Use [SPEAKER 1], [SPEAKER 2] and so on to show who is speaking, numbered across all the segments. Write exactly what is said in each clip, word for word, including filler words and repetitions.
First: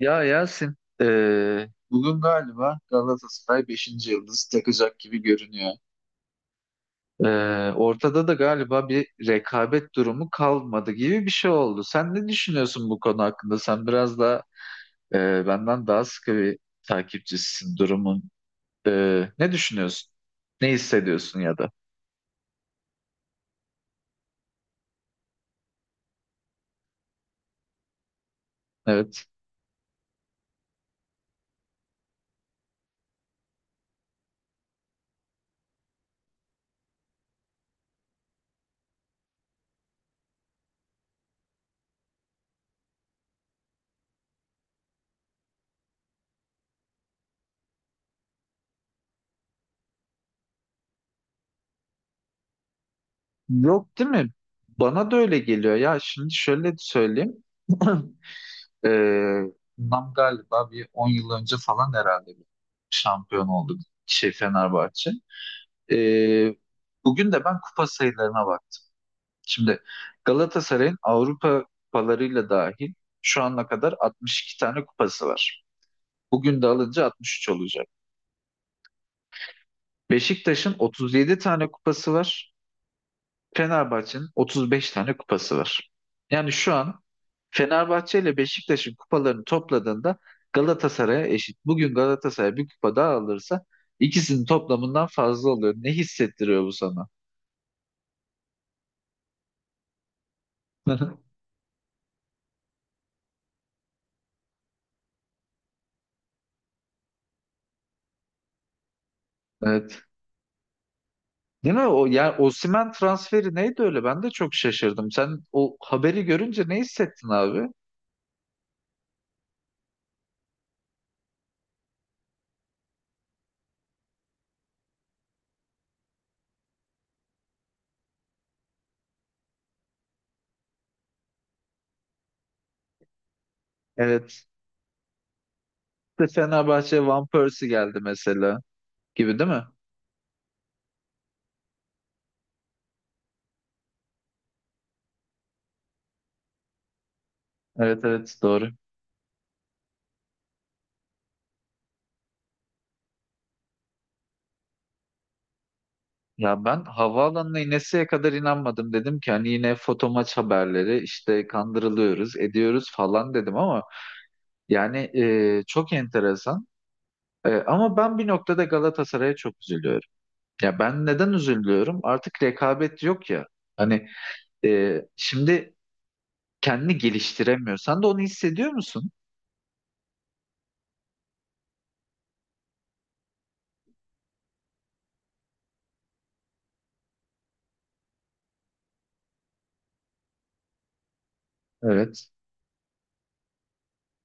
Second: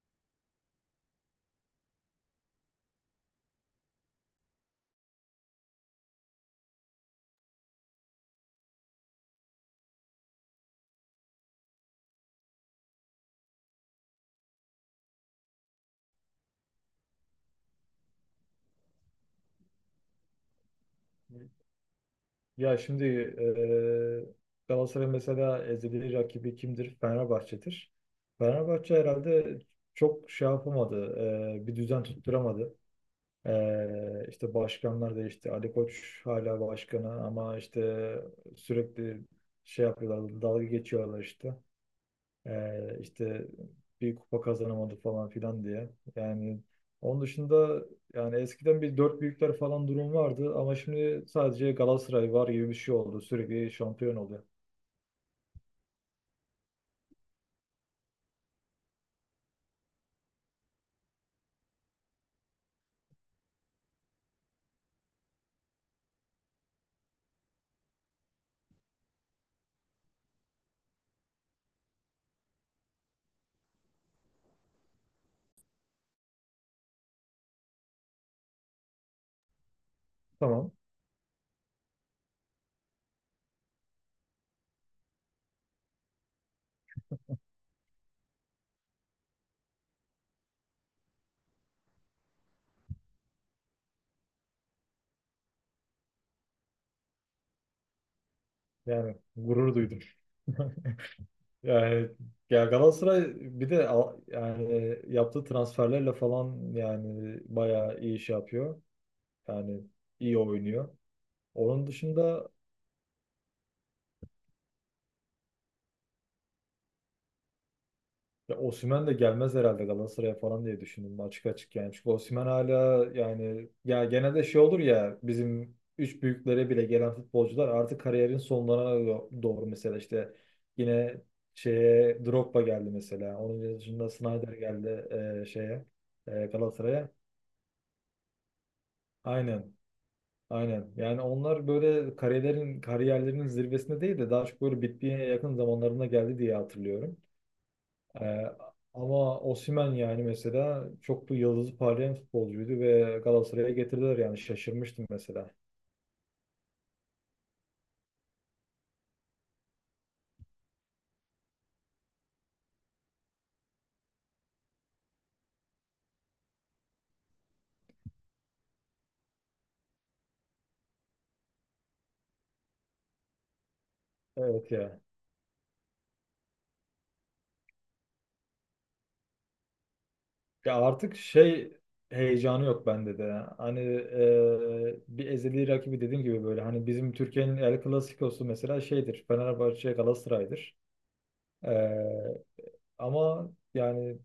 [SPEAKER 1] Ya Yasin, eee, bugün galiba Galatasaray beşinci yıldız takacak gibi görünüyor. Eee, ortada da galiba bir rekabet durumu kalmadı gibi bir şey oldu. Sen ne düşünüyorsun bu konu hakkında? Sen biraz da eee, benden daha sıkı bir takipçisisin durumun. Eee, ne düşünüyorsun? Ne hissediyorsun ya da?
[SPEAKER 2] Ya şimdi eee Galatasaray mesela ezeli rakibi kimdir? Fenerbahçe'dir. Fenerbahçe
[SPEAKER 1] Evet.
[SPEAKER 2] herhalde çok şey yapamadı. Eee, bir düzen tutturamadı. Eee işte başkanlar değişti. Ali Koç hala başkanı ama işte sürekli şey yapıyorlar. Dalga geçiyorlar işte. Ee, işte bir kupa kazanamadı falan filan diye. Yani onun dışında yani eskiden bir dört büyükler falan durum vardı ama şimdi sadece Galatasaray var gibi bir şey oldu. Sürekli
[SPEAKER 1] Yok değil
[SPEAKER 2] şampiyon
[SPEAKER 1] mi?
[SPEAKER 2] oluyor.
[SPEAKER 1] Bana da öyle geliyor. Ya şimdi şöyle söyleyeyim. Ee, bundan galiba bir on yıl önce falan herhalde bir şampiyon olduk şey Fenerbahçe. Ee, bugün de ben kupa sayılarına baktım. Şimdi Galatasaray'ın Avrupa kupalarıyla dahil şu ana kadar altmış iki tane kupası var. Bugün de alınca altmış üç olacak.
[SPEAKER 2] Tamam.
[SPEAKER 1] Beşiktaş'ın otuz yedi tane kupası var. Fenerbahçe'nin otuz beş tane kupası var. Yani şu an Fenerbahçe ile Beşiktaş'ın kupalarını topladığında Galatasaray'a eşit. Bugün Galatasaray bir kupa daha alırsa ikisinin toplamından fazla oluyor. Ne hissettiriyor bu sana?
[SPEAKER 2] Yani gurur duydum. Yani ya Galatasaray bir de al- yani yaptığı transferlerle falan yani bayağı iyi iş yapıyor. Yani
[SPEAKER 1] Evet.
[SPEAKER 2] iyi oynuyor.
[SPEAKER 1] Değil mi?
[SPEAKER 2] Onun
[SPEAKER 1] O yani
[SPEAKER 2] dışında,
[SPEAKER 1] Osimhen transferi neydi öyle? Ben de çok şaşırdım. Sen o haberi görünce ne hissettin abi?
[SPEAKER 2] ya Osimhen de gelmez herhalde Galatasaray'a falan diye düşündüm açık açık yani. Çünkü Osimhen hala yani ya genelde şey olur ya bizim üç büyüklere bile gelen futbolcular artık kariyerin sonlarına do- doğru mesela işte yine şeye Drogba geldi mesela. Onun dışında
[SPEAKER 1] Evet.
[SPEAKER 2] Snyder geldi, e, şeye,
[SPEAKER 1] İşte
[SPEAKER 2] e,
[SPEAKER 1] Fenerbahçe
[SPEAKER 2] Galatasaray'a.
[SPEAKER 1] Van Persie geldi mesela gibi değil mi?
[SPEAKER 2] Aynen. Aynen. Yani onlar böyle kariyerlerin kariyerlerinin zirvesinde değil de daha çok böyle bitmeye yakın zamanlarına geldi diye hatırlıyorum.
[SPEAKER 1] Evet, evet,
[SPEAKER 2] Ee,
[SPEAKER 1] doğru.
[SPEAKER 2] Ama Osimhen yani mesela çok da yıldızı parlayan futbolcuydu ve Galatasaray'a getirdiler yani şaşırmıştım mesela.
[SPEAKER 1] Ya ben havaalanına ineseye kadar inanmadım. Dedim ki hani yine foto maç haberleri işte kandırılıyoruz ediyoruz falan dedim ama yani e, çok enteresan. E, ama ben bir noktada Galatasaray'a çok üzülüyorum. Ya ben neden üzülüyorum? Artık rekabet yok ya. Hani
[SPEAKER 2] Evet
[SPEAKER 1] e,
[SPEAKER 2] ya.
[SPEAKER 1] şimdi kendini geliştiremiyor. Sen de onu hissediyor musun?
[SPEAKER 2] Ya artık şey heyecanı yok bende de. Hani e, bir ezeli rakibi dediğim gibi böyle hani bizim Türkiye'nin El Clasico'su mesela şeydir. Fenerbahçe Galatasaray'dır. E,
[SPEAKER 1] Evet.
[SPEAKER 2] Ama yani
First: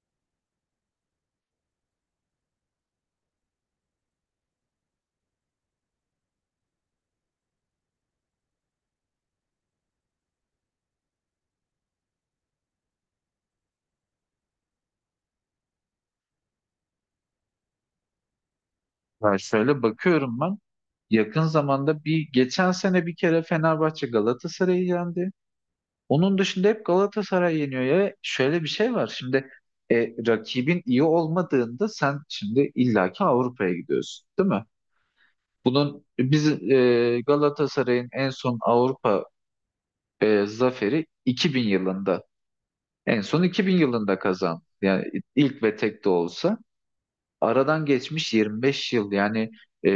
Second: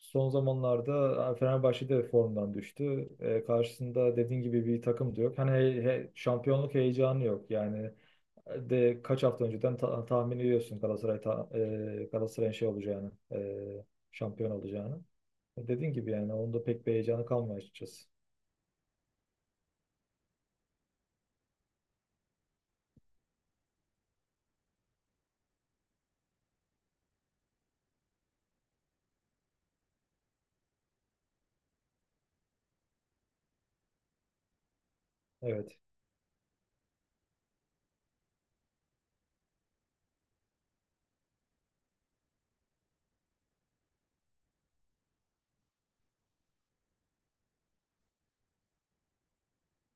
[SPEAKER 2] son zamanlarda Fenerbahçe de formdan düştü. E, karşısında dediğin gibi bir takım da yok. Hani he- he- şampiyonluk heyecanı yok. Yani e, de kaç hafta önceden ta- tahmin ediyorsun Galatasaray ta- e, Galatasaray'ın şey olacağını, e, şampiyon olacağını. E, dediğin gibi yani onda pek bir heyecanı kalmıyor açıkçası.
[SPEAKER 1] Ya şöyle bakıyorum ben. Yakın zamanda bir geçen sene bir kere Fenerbahçe Galatasaray'ı yendi. Onun dışında hep Galatasaray yeniyor ya. Şöyle bir şey var. Şimdi e, rakibin iyi olmadığında sen şimdi illaki Avrupa'ya gidiyorsun, değil mi?
[SPEAKER 2] Evet.
[SPEAKER 1] Bunun biz e, Galatasaray'ın en son Avrupa e, zaferi iki bin yılında. En son iki bin yılında kazandı. Yani ilk ve tek de olsa. aradan geçmiş yirmi beş yıl yani e,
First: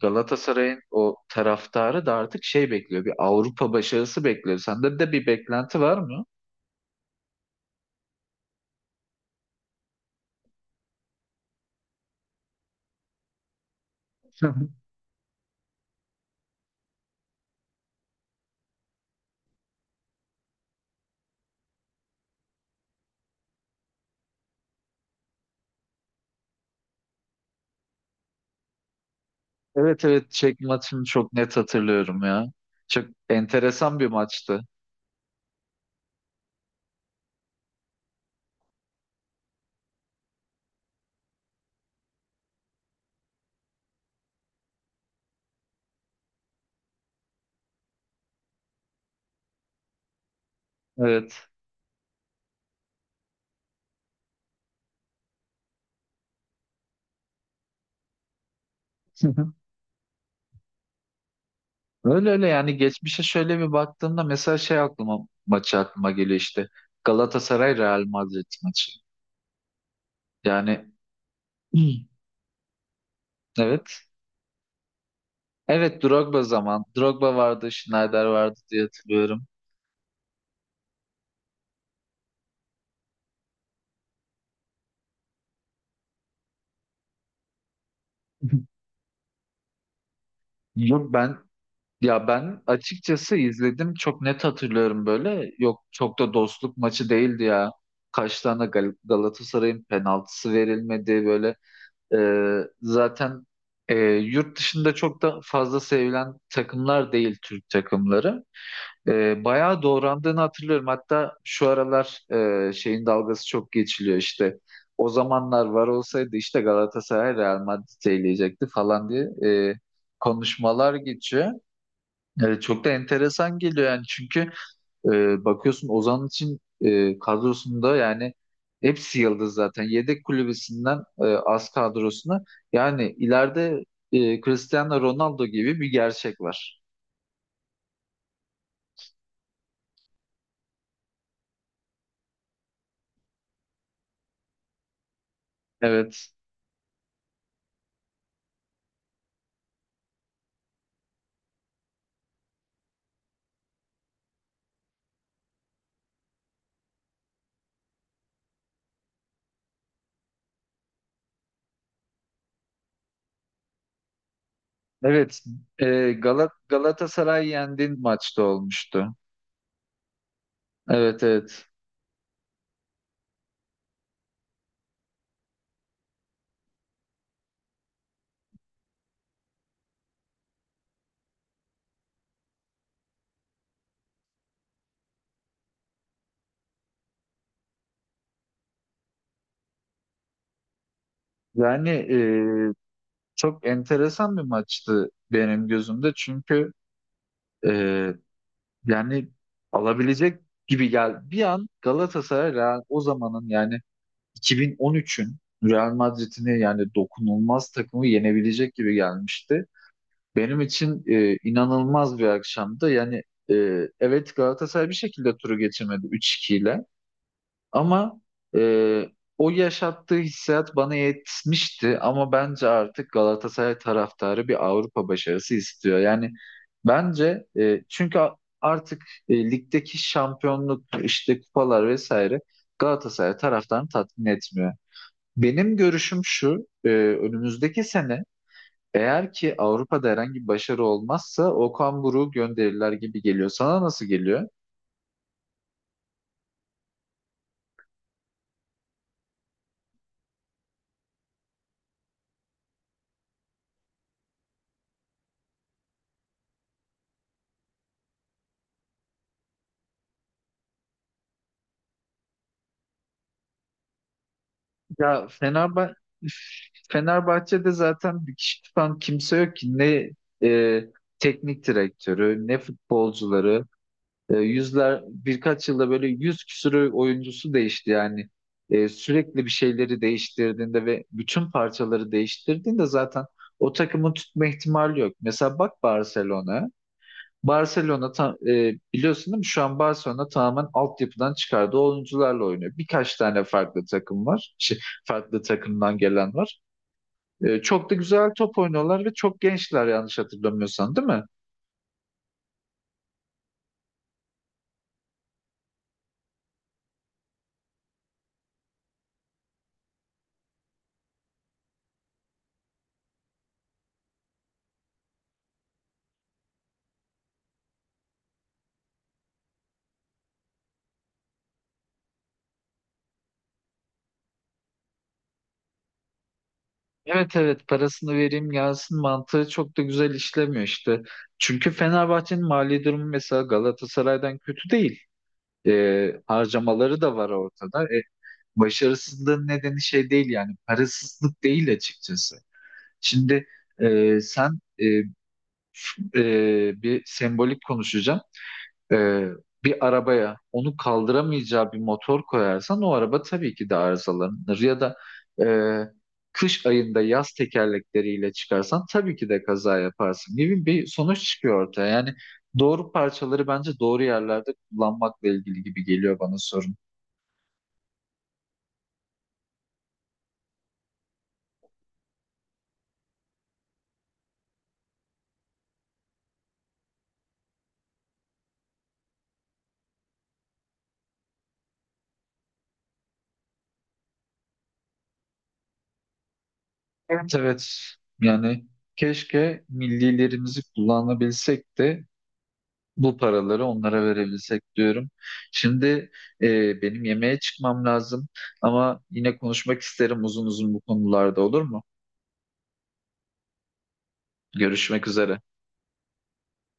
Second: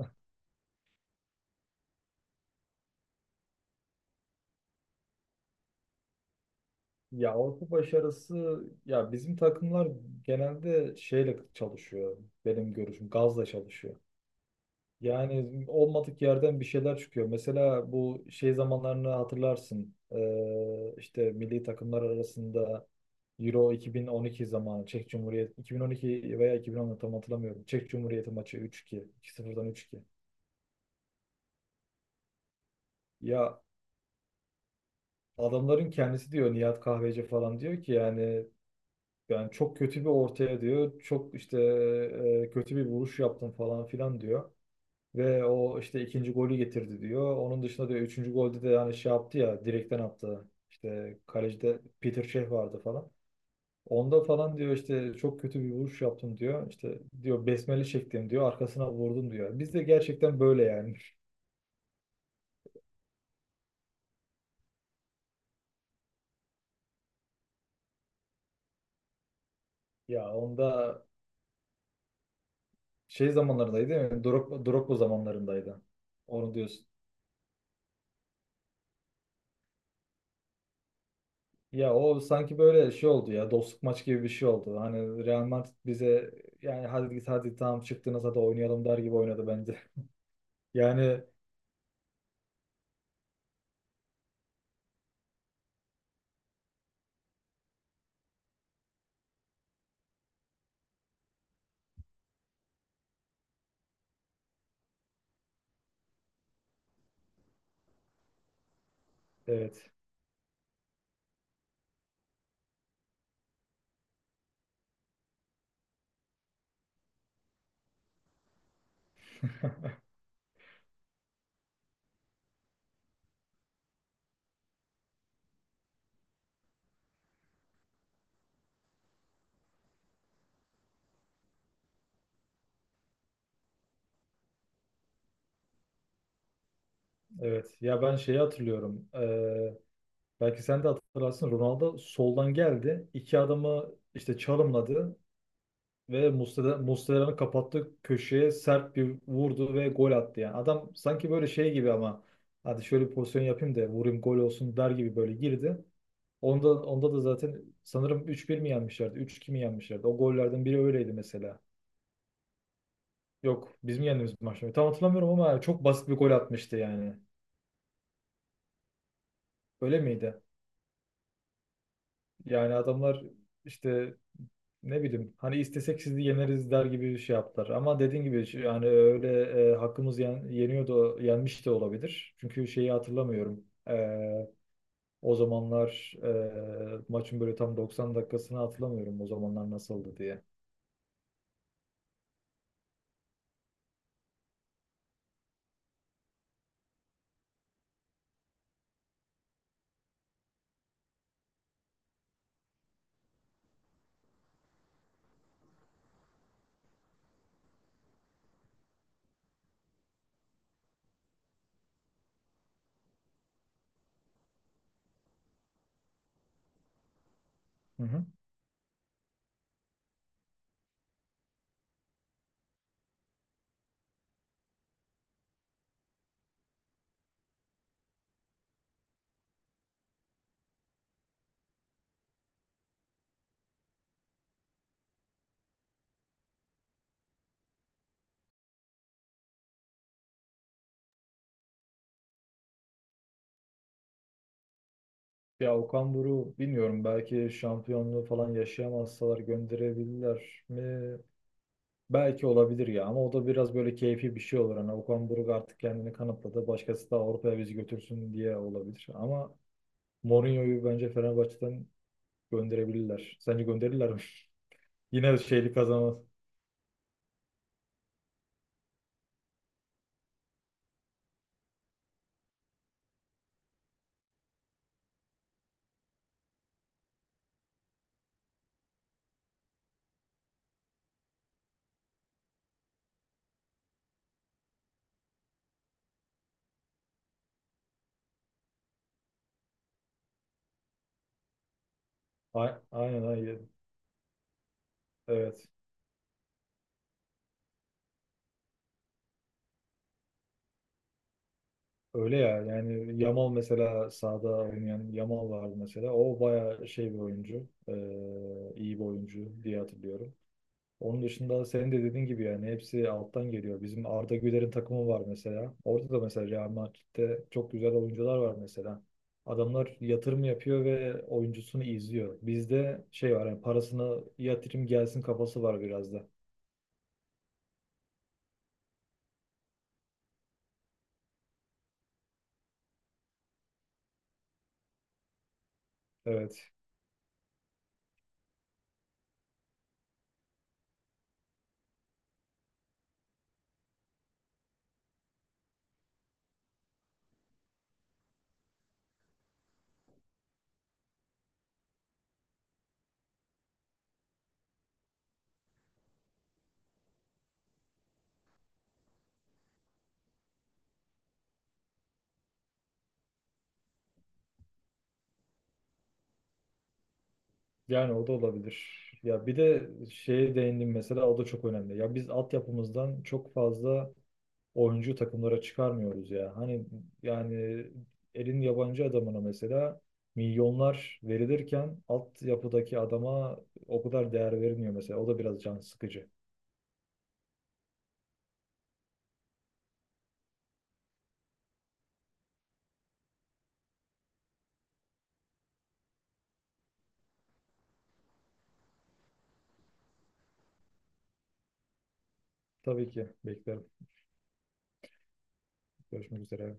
[SPEAKER 1] Galatasaray'ın o taraftarı da artık şey bekliyor, bir Avrupa başarısı bekliyor. Sende de bir beklenti var mı?
[SPEAKER 2] Ya Avrupa başarısı ya bizim takımlar genelde şeyle çalışıyor, benim görüşüm gazla çalışıyor. Yani olmadık yerden bir şeyler çıkıyor. Mesela bu şey zamanlarını hatırlarsın. Ee, işte milli takımlar arasında Euro iki bin on iki zamanı, Çek Cumhuriyeti iki bin on iki veya iki bin on tam hatırlamıyorum. Çek Cumhuriyeti maçı üç iki, iki sıfırdan üç-iki.
[SPEAKER 1] Evet, evet, Çek maçını çok net hatırlıyorum ya. Çok
[SPEAKER 2] Ya
[SPEAKER 1] enteresan bir maçtı.
[SPEAKER 2] adamların kendisi diyor, Nihat Kahveci falan diyor ki yani, yani çok kötü bir ortaya diyor. Çok işte e, kötü bir vuruş yaptım falan filan diyor. Ve o işte ikinci golü getirdi diyor. Onun dışında diyor üçüncü golde de yani şey yaptı ya, direkten attı. İşte
[SPEAKER 1] Evet.
[SPEAKER 2] kalecide Peter Cech vardı falan. Onda falan diyor işte çok kötü bir vuruş yaptım diyor. İşte diyor besmele çektim diyor. Arkasına vurdum diyor. Biz de gerçekten böyle yani.
[SPEAKER 1] Öyle öyle yani geçmişe şöyle bir baktığımda mesela şey aklıma maçı aklıma geliyor işte, Galatasaray Real Madrid maçı.
[SPEAKER 2] Ya
[SPEAKER 1] Yani
[SPEAKER 2] onda
[SPEAKER 1] Hı.
[SPEAKER 2] şey zamanlarındaydı değil
[SPEAKER 1] Evet.
[SPEAKER 2] mi? Drogba, Drogba zamanlarındaydı.
[SPEAKER 1] Evet Drogba
[SPEAKER 2] Onu
[SPEAKER 1] zaman.
[SPEAKER 2] diyorsun.
[SPEAKER 1] Drogba vardı, Schneider vardı diye hatırlıyorum.
[SPEAKER 2] Ya o sanki böyle şey oldu ya, dostluk maç gibi bir şey oldu. Hani Real Madrid bize yani hadi git hadi tamam çıktınız hadi oynayalım der gibi oynadı bence.
[SPEAKER 1] Yok
[SPEAKER 2] Yani
[SPEAKER 1] ben ya ben açıkçası izledim, çok net hatırlıyorum böyle. Yok, çok da dostluk maçı değildi ya, kaç tane Gal- Galatasaray'ın penaltısı verilmedi böyle. Ee, zaten e, yurt dışında çok da fazla sevilen takımlar değil Türk takımları. Ee, bayağı
[SPEAKER 2] evet,
[SPEAKER 1] doğrandığını hatırlıyorum, hatta şu aralar e, şeyin dalgası çok geçiliyor işte, o zamanlar var olsaydı işte Galatasaray Real Madrid'i eleyecekti falan diye e, konuşmalar geçiyor. Evet, çok da enteresan geliyor yani, çünkü e, bakıyorsun Ozan için e, kadrosunda yani hepsi yıldız zaten. Yedek kulübesinden e, az kadrosuna yani ileride e, Cristiano Ronaldo gibi bir gerçek var.
[SPEAKER 2] evet. Ya ben şeyi hatırlıyorum. Ee, belki sen de hatırlarsın. Ronaldo soldan geldi. İki adamı işte çalımladı ve
[SPEAKER 1] Evet.
[SPEAKER 2] Muslera, Muslera'nın kapattığı köşeye sert bir vurdu ve gol attı yani. Adam sanki böyle şey gibi, ama hadi şöyle bir pozisyon yapayım da vurayım gol olsun der gibi böyle girdi. Onda, onda da zaten sanırım üç bir mi yenmişlerdi? Üç iki mi yenmişlerdi? O gollerden biri öyleydi mesela. Yok, bizim yendiğimiz maçta. Tam hatırlamıyorum
[SPEAKER 1] Evet.
[SPEAKER 2] ama çok basit
[SPEAKER 1] E,
[SPEAKER 2] bir gol
[SPEAKER 1] Galat
[SPEAKER 2] atmıştı yani.
[SPEAKER 1] Galatasaray yendiğin maçta olmuştu.
[SPEAKER 2] Öyle miydi?
[SPEAKER 1] Evet, evet.
[SPEAKER 2] Yani adamlar işte ne bileyim hani istesek sizi yeneriz der gibi bir şey yaptılar. Ama dediğin gibi şu- yani öyle e, hakkımız yen, yeniyor da yenmiş de olabilir. Çünkü şeyi hatırlamıyorum. E, o zamanlar e, maçın böyle tam doksan dakikasını hatırlamıyorum, o zamanlar nasıldı diye.
[SPEAKER 1] Yani e, çok enteresan bir maçtı benim gözümde, çünkü e, Yani alabilecek gibi gel. Bir an Galatasaray Real, o zamanın yani iki bin on üçün Real Madrid'ini yani dokunulmaz takımı yenebilecek gibi gelmişti. Benim için e, inanılmaz bir akşamdı. Yani e, evet Galatasaray bir şekilde turu geçirmedi üç iki ile.
[SPEAKER 2] Hı
[SPEAKER 1] Ama
[SPEAKER 2] hı.
[SPEAKER 1] e, o yaşattığı hissiyat bana yetmişti, ama bence artık Galatasaray taraftarı bir Avrupa başarısı istiyor. Yani bence e, çünkü a- artık e, ligdeki şampiyonluk, işte kupalar vesaire Galatasaray taraftarını tatmin etmiyor. Benim görüşüm şu, e, önümüzdeki sene eğer ki Avrupa'da herhangi bir başarı olmazsa Okan Buruk'u gönderirler gibi geliyor. Sana nasıl geliyor?
[SPEAKER 2] Ya Okan Buruk bilmiyorum, belki şampiyonluğu falan yaşayamazsalar gönderebilirler mi? Belki olabilir ya, ama o da biraz böyle keyfi bir şey olur. Hani Okan Buruk artık kendini kanıtladı. Başkası da Avrupa'ya bizi götürsün diye olabilir. Ama Mourinho'yu bence Fenerbahçe'den gönderebilirler. Sence gönderirler mi?
[SPEAKER 1] Ya
[SPEAKER 2] Yine şeyli
[SPEAKER 1] Fenerbahçe
[SPEAKER 2] kazanmaz.
[SPEAKER 1] Fenerbahçe'de zaten bir kişi tutan kimse yok ki, ne e, teknik direktörü ne futbolcuları. E, yüzler birkaç yılda böyle yüz küsürü oyuncusu değişti yani. E, sürekli bir şeyleri değiştirdiğinde ve bütün parçaları değiştirdiğinde zaten o takımı tutma ihtimali yok. Mesela bak Barcelona. Barcelona ta- e, biliyorsun değil mi? Şu an Barcelona tamamen altyapıdan çıkardığı oyuncularla oynuyor.
[SPEAKER 2] A-
[SPEAKER 1] Birkaç
[SPEAKER 2] Aynen
[SPEAKER 1] tane
[SPEAKER 2] aynen.
[SPEAKER 1] farklı takım var. Şey, farklı
[SPEAKER 2] Evet.
[SPEAKER 1] takımdan gelen var. E, çok da güzel top oynuyorlar ve çok gençler, yanlış hatırlamıyorsan değil mi?
[SPEAKER 2] Öyle ya. Yani Yamal mesela, sahada oynayan Yamal vardı mesela. O bayağı şey bir oyuncu. Ee, iyi bir oyuncu diye hatırlıyorum. Onun dışında senin de dediğin gibi yani hepsi alttan geliyor. Bizim Arda Güler'in takımı var mesela. Orada da mesela Real Madrid'de çok güzel oyuncular var mesela. Adamlar yatırım yapıyor ve oyuncusunu izliyor. Bizde şey var yani parasını yatırım gelsin kafası var biraz da.
[SPEAKER 1] Evet, evet, parasını vereyim gelsin mantığı çok da güzel işlemiyor işte. Çünkü Fenerbahçe'nin mali durumu mesela Galatasaray'dan kötü değil. E,
[SPEAKER 2] Evet.
[SPEAKER 1] harcamaları da var ortada. E, başarısızlığın nedeni şey değil yani, parasızlık değil açıkçası. Şimdi e, sen e, f- e, bir sembolik konuşacağım. E, bir arabaya onu kaldıramayacağı bir motor koyarsan o araba tabii ki de arızalanır. Ya da e, kış ayında yaz tekerlekleriyle çıkarsan tabii ki de kaza yaparsın gibi bir sonuç çıkıyor ortaya. Yani doğru parçaları bence doğru yerlerde kullanmakla ilgili gibi geliyor bana sorun.
[SPEAKER 2] Yani o da olabilir. Ya bir de şeye değindim mesela, o da çok önemli. Ya biz altyapımızdan çok fazla oyuncu takımlara çıkarmıyoruz ya. Hani yani elin yabancı adamına mesela milyonlar verilirken altyapıdaki adama o kadar değer verilmiyor mesela. O da biraz can sıkıcı.
[SPEAKER 1] Evet, evet, yani keşke millilerimizi kullanabilsek de bu paraları onlara verebilsek diyorum. Şimdi e, benim yemeğe çıkmam lazım, ama yine konuşmak isterim uzun uzun bu konularda, olur mu?
[SPEAKER 2] Tabii ki beklerim.
[SPEAKER 1] Görüşmek üzere.
[SPEAKER 2] Görüşmek üzere.